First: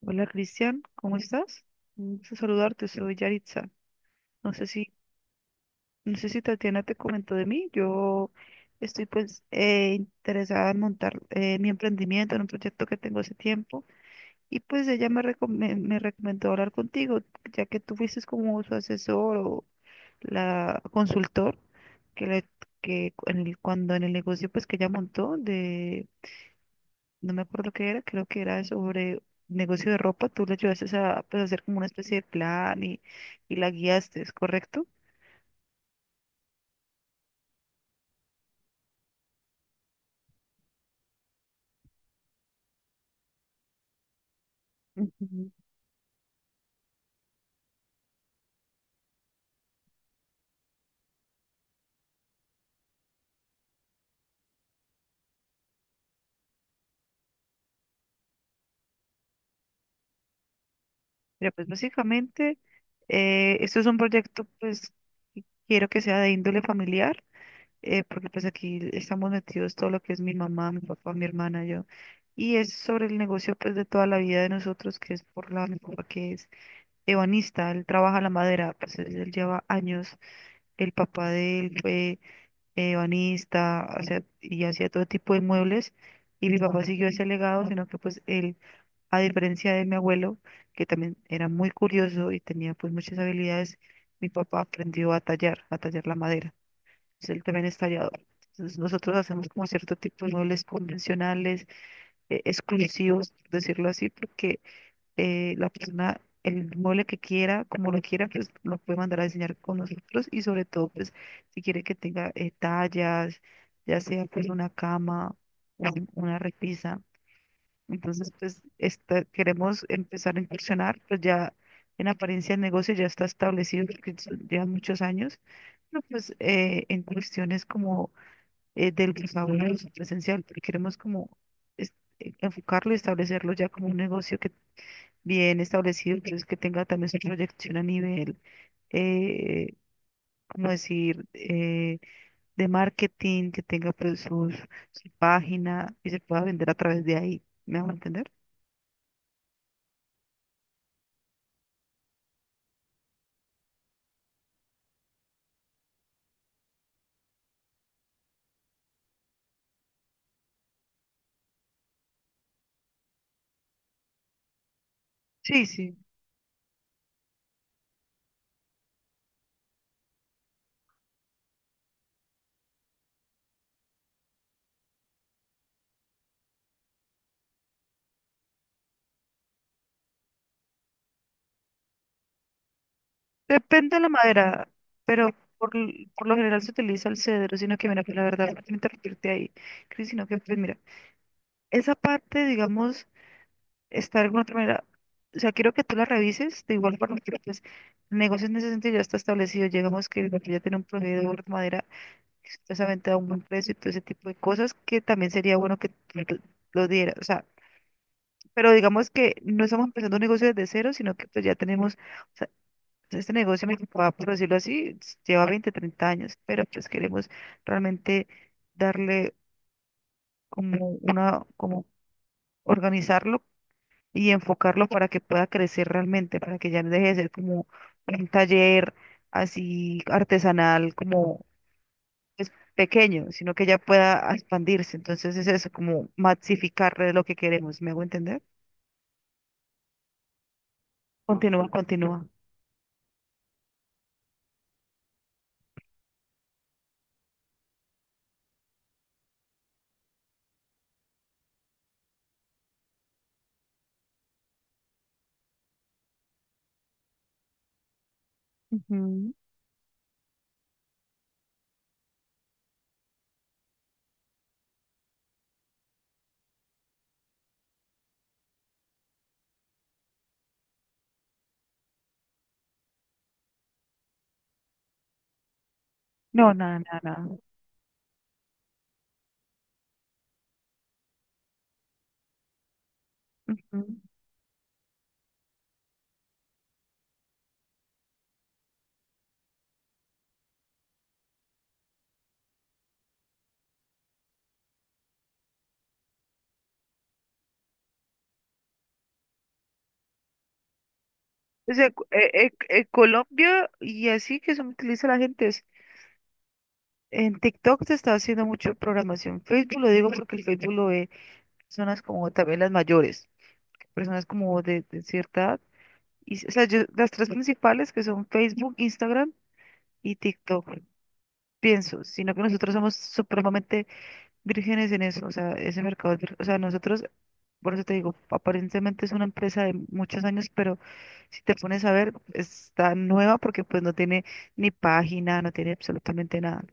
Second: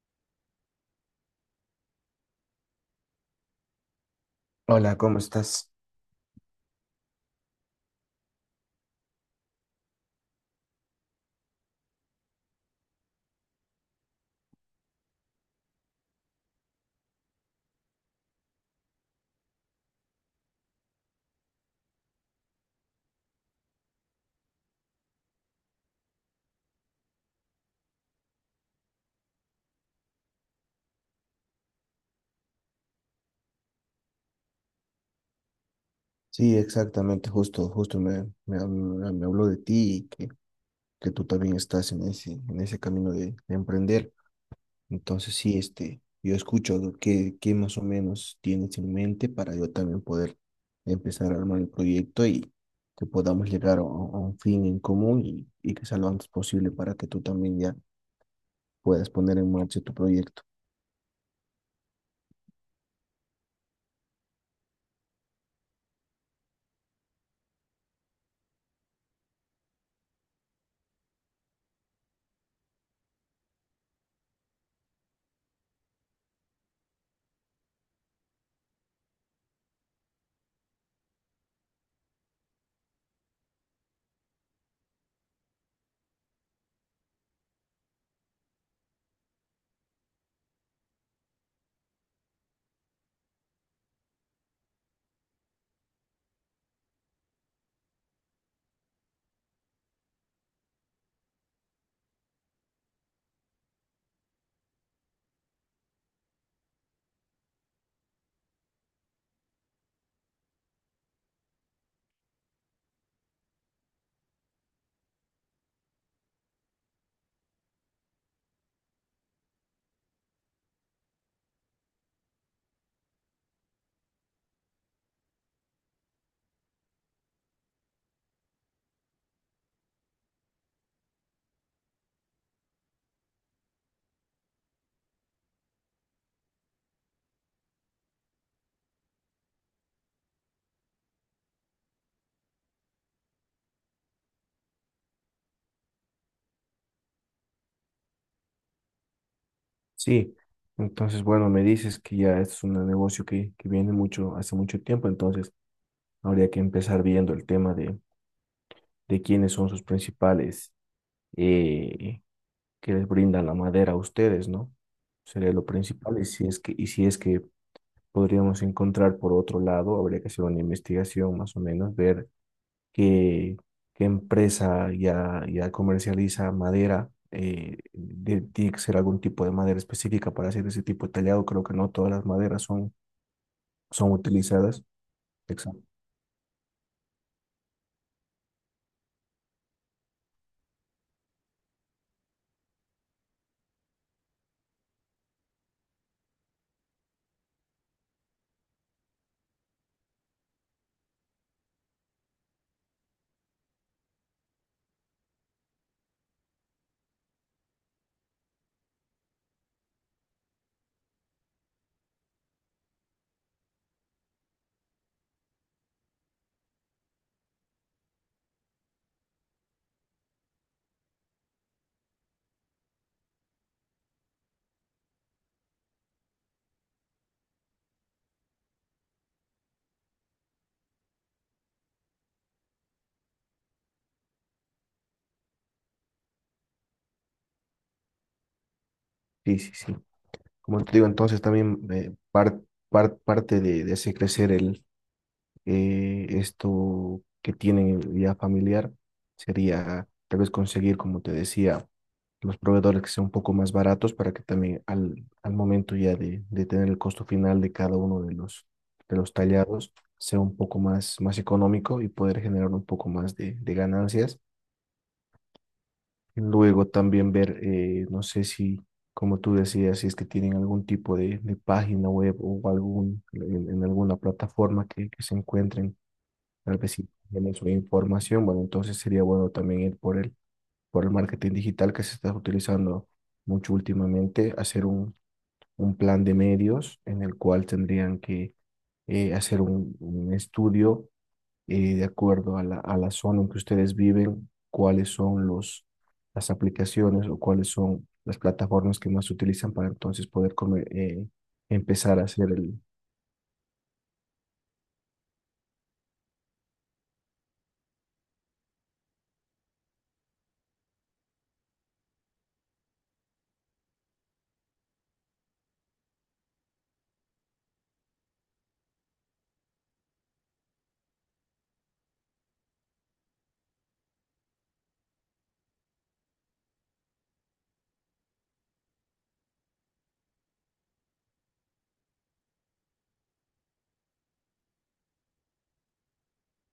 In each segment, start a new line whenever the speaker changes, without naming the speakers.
Hola Cristian, ¿cómo estás? Un gusto saludarte, soy Yaritza. No sé si,
Hola, ¿cómo estás?
no sé si Tatiana te comentó de mí. Yo estoy pues interesada en montar mi emprendimiento en un proyecto que tengo hace tiempo y pues ella me recomendó hablar contigo, ya que tú fuiste como su asesor o la consultor que, le, que cu- en el- cuando en el negocio pues que ella montó de no me acuerdo qué era, creo que era sobre negocio de ropa, tú le ayudaste a pues, hacer como una especie de plan y la guiaste, ¿es correcto?
Sí, exactamente, justo, justo me habló de ti y que tú también estás en ese camino de emprender. Entonces,
Ujú.
sí, yo escucho lo que, qué más o menos tienes en mente para yo también poder empezar a armar el proyecto y que podamos llegar a un fin en común y que sea lo antes posible para que tú también ya puedas poner en marcha tu proyecto.
Mira, pues básicamente, esto es un proyecto, pues, que quiero que sea de índole familiar, porque pues aquí estamos metidos todo lo que es mi mamá, mi papá, mi hermana, yo. Y es sobre el negocio, pues, de toda la vida de nosotros, que es por la, mi papá que es ebanista, él trabaja la madera, pues, él lleva años, el papá de él fue banista, y hacía todo tipo de muebles. Y mi papá siguió ese legado, sino que pues él, a diferencia de mi abuelo, que también era muy curioso y tenía pues muchas habilidades, mi papá aprendió a tallar la madera. Entonces, él también es tallador. Entonces nosotros hacemos como cierto tipo de muebles convencionales, exclusivos, por decirlo así, porque la persona, el mueble que quiera, como lo quiera, pues lo puede mandar a diseñar con nosotros y sobre todo, pues si quiere que tenga tallas, ya sea pues una cama, una repisa. Entonces, pues queremos empezar a incursionar, pues ya en apariencia el negocio ya está establecido porque llevan muchos años, pero pues en cuestiones como del sabor presencial, porque queremos como es- enfocarlo y establecerlo ya como un negocio que bien establecido, entonces que tenga también su proyección a nivel, eh, como decir, eh, de marketing, que tenga pues sus, su página y se pueda vender a través de ahí. ¿Me van a entender?
Sí, entonces, bueno, me dices que ya es un negocio que viene mucho, hace mucho tiempo, entonces habría que empezar viendo el tema de quiénes son sus principales eh, que les brindan la madera a ustedes, ¿no? Sería lo
Sí, sí.
principal y y si es que podríamos encontrar por otro lado. Habría que hacer una investigación más o menos, ver qué, qué empresa ya, ya comercializa madera. Tiene que ser algún tipo de madera específica para hacer ese tipo de tallado. Creo que no todas las maderas son,
Depende de la
son
madera,
utilizadas.
pero
Exacto.
por lo general se utiliza el cedro, sino que mira, pues la verdad, no quiero interrumpirte ahí, Cris, sino que pues mira, esa parte, digamos, está de alguna otra manera. O sea, quiero que tú la revises, de igual forma que pues, el negocio en ese sentido ya está establecido. Llegamos que el barrio ya tiene un proveedor de madera que supuestamente da un buen precio y todo ese tipo de cosas que también sería bueno que tú lo dieras. O sea, pero digamos que no estamos empezando un negocio desde cero, sino que pues ya tenemos, o sea, este negocio, me preocupa, por decirlo así, lleva 20 30 años, pero pues queremos realmente darle como organizarlo y enfocarlo para que pueda crecer realmente, para que ya no deje de ser como un taller así artesanal, como pues, pequeño, sino que ya pueda expandirse. Entonces es eso, como maxificar lo que queremos. ¿Me hago entender?
Sí, sí, sí. Como te digo, entonces
Continúa,
también
continúa.
parte de ese crecer esto que tienen en vida familiar, sería tal vez conseguir, como te decía, los proveedores que sean un poco más baratos para que también al, al momento ya de tener el costo final de cada uno de los
Ujú.
tallados sea un poco más, más económico y poder generar un poco más de ganancias. Luego también ver, no sé si, como tú decías, si es que tienen algún tipo de página web o en alguna plataforma que se encuentren,
No,
tal
nada,
vez
nada,
si
nada.
tienen su información. Bueno, entonces sería bueno también ir por el marketing digital que se está utilizando mucho
Ujú.
últimamente, hacer un plan de medios en el cual tendrían que hacer un estudio de acuerdo a la zona en que ustedes viven, cuáles son los, las aplicaciones o cuáles son las plataformas que más se utilizan para entonces poder comer
O sea,
empezar a hacer el...
Colombia y así que se utiliza la gente en TikTok se está haciendo mucho programación. Facebook lo digo porque el Facebook lo ve personas como también las mayores. Personas como de cierta edad. Y, o sea, las tres principales que son Facebook, Instagram y TikTok, pienso, sino que nosotros somos supremamente vírgenes en eso, o sea, ese mercado, o sea, nosotros, por eso te digo, aparentemente es una empresa de muchos años, pero si te pones a ver, está nueva porque pues no tiene ni página, no tiene absolutamente nada.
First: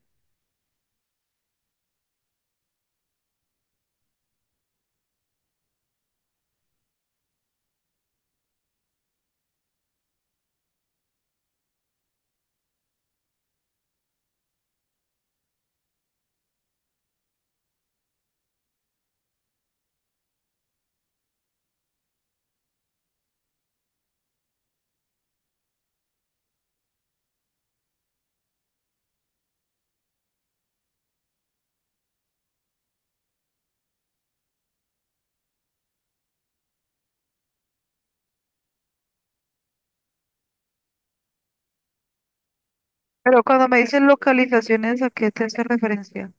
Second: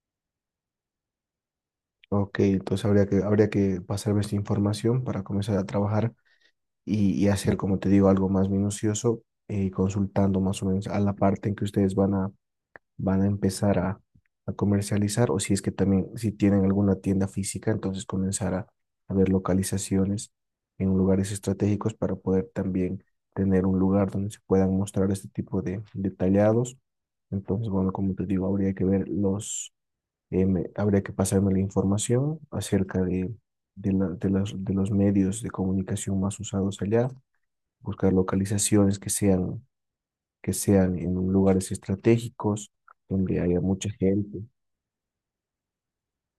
Ok, entonces habría que pasarme esta información para comenzar a trabajar y hacer, como te digo, algo más minucioso, consultando más o menos a la parte en que ustedes van a empezar a comercializar. O si es que también, si tienen alguna tienda física, entonces comenzar a ver localizaciones en lugares estratégicos para poder también tener un lugar donde se puedan mostrar este tipo de detallados. Entonces, bueno, como te digo, habría que ver habría que pasarme la información acerca de, de los medios de comunicación más usados allá, buscar localizaciones que sean en lugares estratégicos, donde
Pero
haya
cuando me
mucha
dicen
gente,
localizaciones, ¿a qué te hace referencia?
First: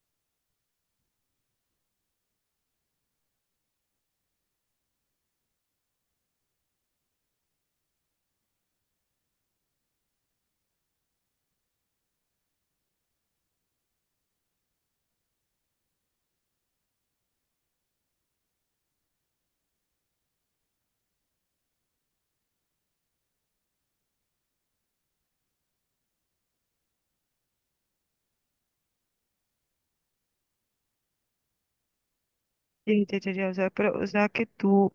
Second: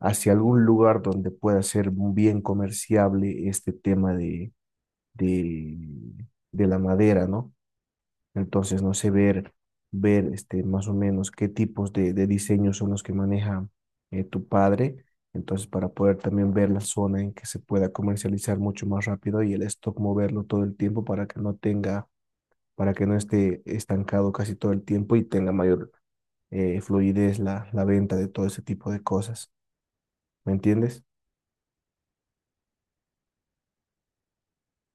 hacia algún lugar donde pueda ser bien comerciable este tema de, de la madera, ¿no? Entonces, no sé, ver este, más o menos qué tipos de diseños son los que maneja tu padre. Entonces, para poder también ver la zona en que se pueda comercializar mucho más rápido y el stock moverlo todo el tiempo para que no tenga, para que no esté estancado casi todo el tiempo y tenga mayor fluidez la, la venta de todo ese tipo de cosas. ¿Me entiendes?
Sí, ya, ya, ya, o sea, pero, o sea, que tú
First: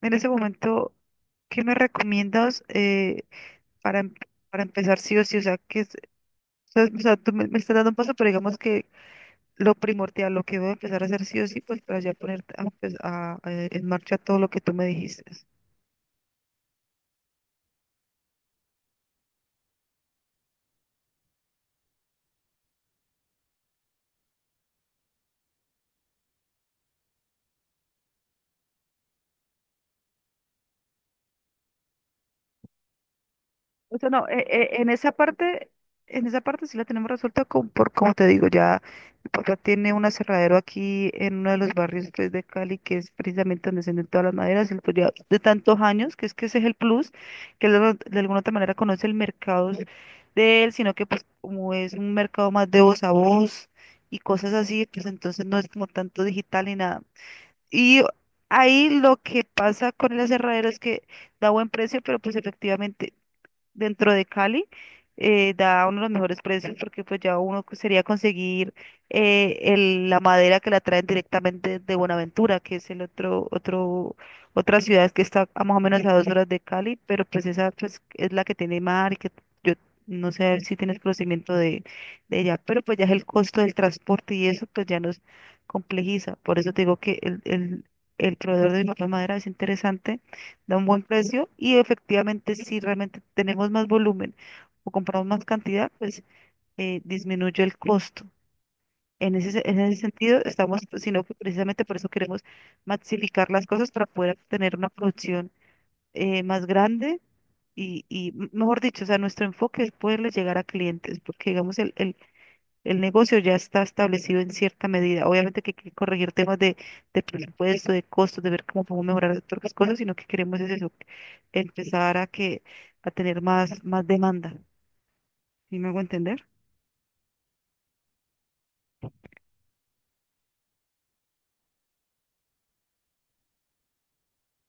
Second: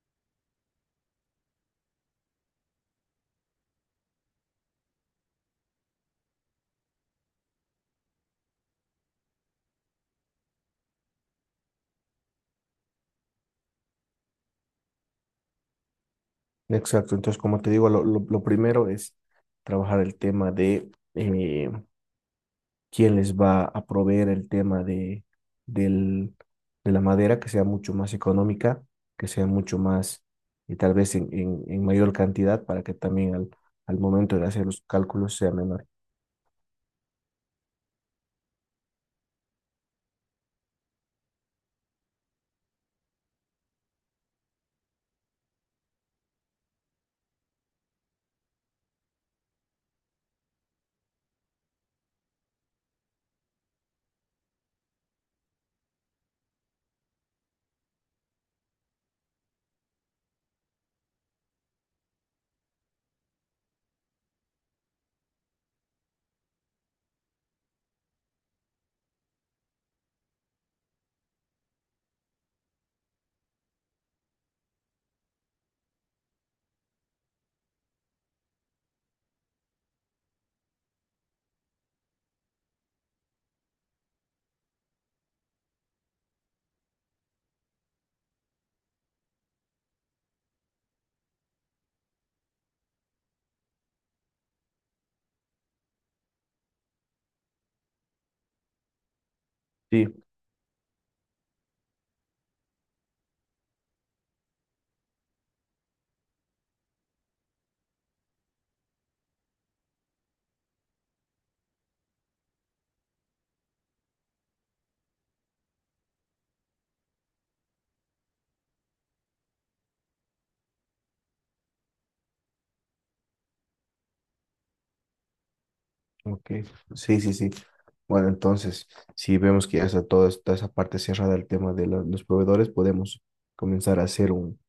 en ese momento, ¿qué me recomiendas para, em- para empezar sí o sí? O sea, que es, o sea, Tú me, me estás dando un paso, pero digamos que lo primordial, lo que voy a empezar a hacer sí o sí, pues para ya poner a, empe- a- en marcha todo lo que tú me dijiste.
Exacto. Entonces, como te digo, lo primero es trabajar el tema de eh, quién les va a proveer el tema del, de la madera, que sea mucho más económica, que sea mucho más, y tal vez en mayor cantidad, para que también al,
O
al
sea, no,
momento de hacer los cálculos sea menor.
en esa parte sí la tenemos resuelta con, por, como te digo, ya mi papá tiene un aserradero aquí en uno de los barrios pues, de Cali, que es precisamente donde se venden todas las maderas, él, pues, ya de tantos años, que es que ese es el plus, que él de alguna otra manera conoce el mercado de él, sino que pues como es un mercado más de voz a voz y cosas así, pues entonces no es como tanto digital ni nada. Y ahí lo que pasa con el aserradero es que da buen precio, pero pues efectivamente dentro de Cali, da uno de los mejores precios porque pues ya uno que sería conseguir la madera que la traen directamente de Buenaventura, que es otra ciudad que está a más o menos a 2 horas de Cali, pero pues esa pues, es la que tiene mar y que yo no sé si tienes conocimiento de ella, pero pues ya es el costo del transporte y eso pues ya nos complejiza. Por eso te digo que el proveedor de la madera es interesante da un buen precio y efectivamente si realmente tenemos más volumen o compramos más cantidad, pues disminuye el costo. En ese
Sí.
sentido, estamos, sino que precisamente por eso queremos maxificar las cosas para poder tener una producción más grande mejor dicho, o sea, nuestro enfoque es poderle llegar a clientes, porque digamos, el negocio ya está establecido en cierta medida. Obviamente que hay que corregir temas de presupuesto, de costos, de ver cómo podemos mejorar otras cosas, sino que queremos es eso, empezar a que a tener más, más demanda. ¿Sí me hago entender?
Ok, sí, sí, sí. Bueno, entonces, si vemos que ya está toda esa parte cerrada el tema de los proveedores, podemos comenzar a hacer un,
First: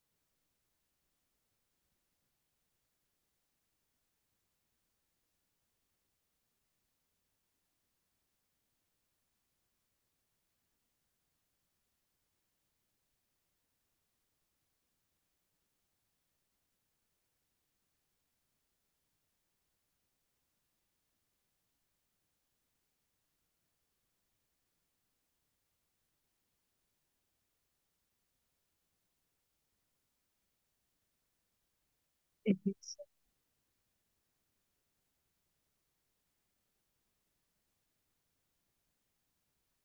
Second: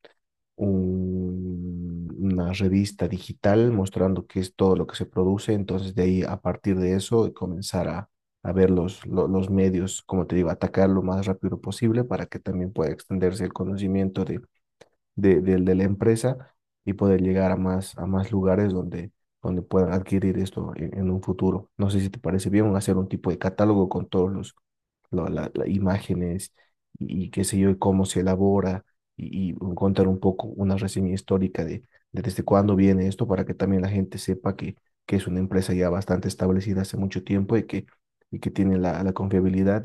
un- una revista digital mostrando qué es todo lo que se produce. Entonces, de ahí, a partir de eso, comenzar a ver los medios, como te digo, atacar lo más rápido posible para que también pueda extenderse el conocimiento de la empresa y poder llegar a más lugares donde, donde puedan adquirir esto en un futuro. No sé si te parece bien hacer un tipo de catálogo con todos las imágenes y qué sé yo, y cómo se elabora y contar un poco una reseña histórica de desde cuándo
Ex-
viene esto para que también la gente sepa que es una empresa ya bastante establecida hace mucho tiempo y que tiene la, la confiabilidad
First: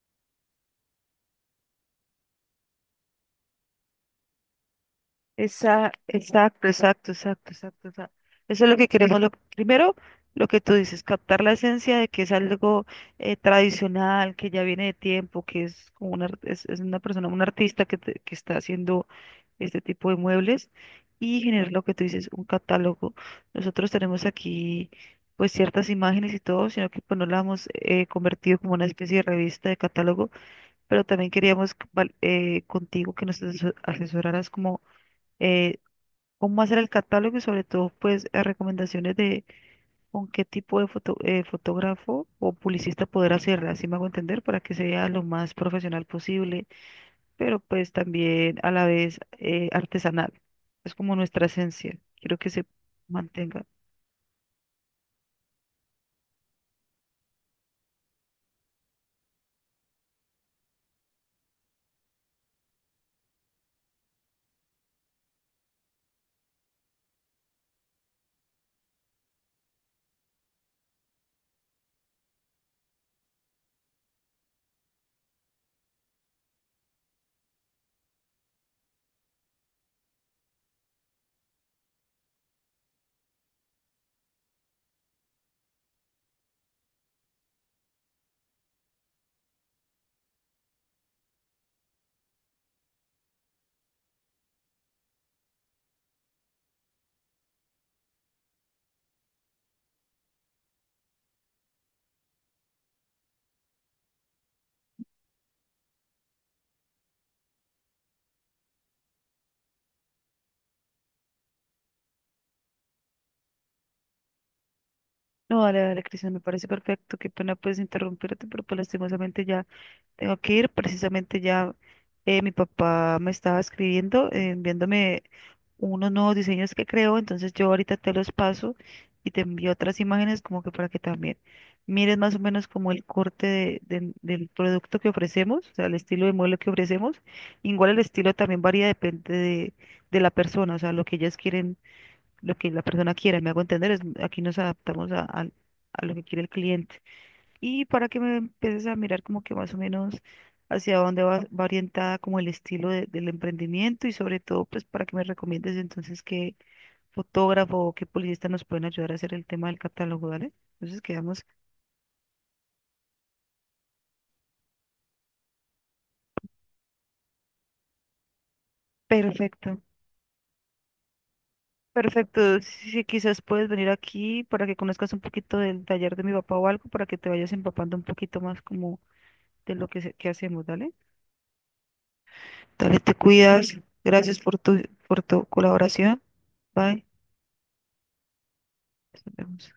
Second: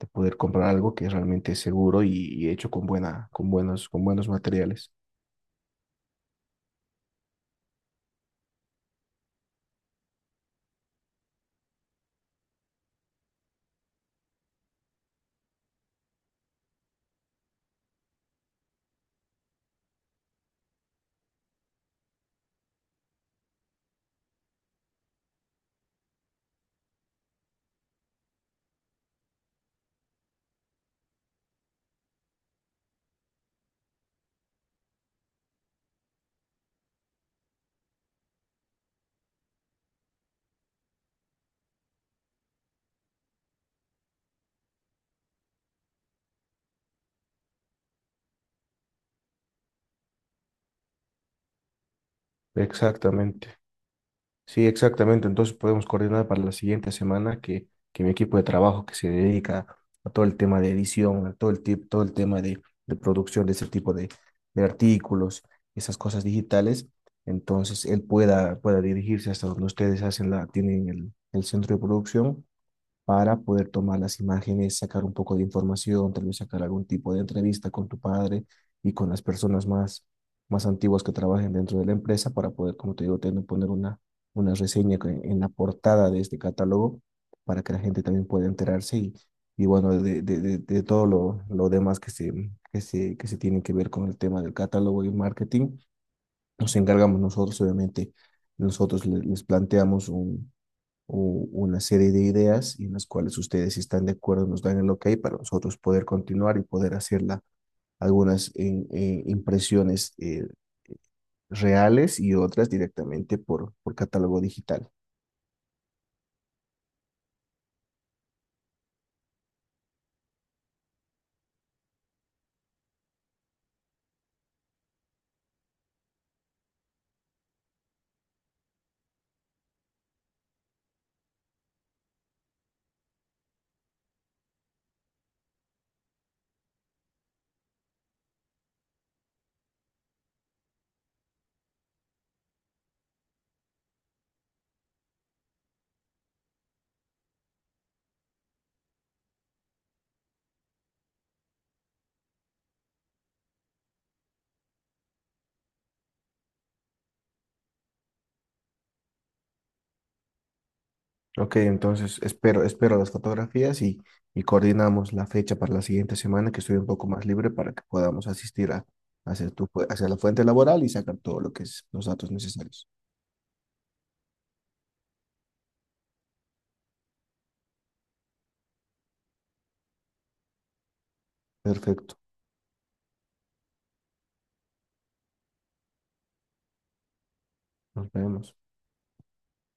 de poder comprar algo que es realmente seguro y hecho con buena, con buenos materiales.
Exacto, exacto, exacto, exacto. O sea, eso es lo que queremos. Lo, primero, lo que tú dices, captar la esencia de que es algo tradicional, que ya viene de tiempo, que es como es una persona, un artista que está haciendo este tipo de muebles y generar lo que tú dices, un catálogo. Nosotros tenemos aquí pues ciertas imágenes y todo, sino que pues no la hemos convertido como una especie de revista de catálogo, pero también queríamos contigo que nos asesoraras como eh, cómo hacer el catálogo y sobre todo pues recomendaciones de con qué tipo de fotógrafo o publicista poder hacerla, así me hago entender, para que sea lo más profesional posible pero pues también a la vez artesanal. Es como nuestra esencia. Quiero que se
Exactamente.
mantenga.
Sí, exactamente. Entonces podemos coordinar para la siguiente semana que mi equipo de trabajo que se dedica a todo el tema de edición, a todo todo el tema de producción de ese tipo de artículos, esas cosas digitales, entonces él pueda dirigirse hasta donde ustedes hacen la, tienen el centro de producción para poder tomar las imágenes, sacar un poco de información, tal vez sacar algún tipo de entrevista con tu padre y con las personas más, más antiguas que trabajen dentro de la empresa para poder, como te digo, poner una reseña en la portada de este catálogo para que la gente también pueda enterarse y bueno, de todo lo demás que se tiene que ver con el tema del catálogo y marketing. Nos encargamos nosotros, obviamente, nosotros les planteamos una serie de ideas y en las cuales ustedes, si están de acuerdo, nos dan el ok para nosotros poder continuar y poder hacer algunas impresiones reales y otras directamente por catálogo digital.
No, dale, dale, Cristian, me parece perfecto. Qué pena pues interrumpirte, pero pues lastimosamente ya tengo que ir, precisamente ya mi papá me estaba escribiendo, enviándome unos nuevos diseños que creo, entonces yo ahorita te los paso y te envío otras imágenes como que para que también mires más o menos como el corte del producto que ofrecemos, o sea, el estilo de modelo que ofrecemos. Igual el estilo también varía, depende de la persona, o sea, lo que ellas quieren, lo que la persona quiera, me hago entender, es, aquí nos adaptamos al a lo que quiere el cliente y para que me empieces a mirar como que más o menos hacia dónde va orientada como el estilo del emprendimiento y sobre todo pues para que me recomiendes entonces qué fotógrafo o qué publicista nos pueden ayudar a hacer el tema del catálogo, ¿vale? Entonces quedamos
Ok, entonces espero, espero las fotografías y coordinamos la fecha para la siguiente semana que estoy un poco más libre para que podamos asistir a hacer
perfecto.
hacia la fuente laboral y sacar todo lo que es los datos
Perfecto,
necesarios.
sí, sí, quizás puedes venir aquí para que conozcas un poquito del taller de mi papá o algo, para que te vayas empapando un poquito más como de lo que, que hacemos, ¿dale?
Perfecto,
Dale, te cuidas. Gracias por tu colaboración. Bye.
nos vemos.
Nos vemos.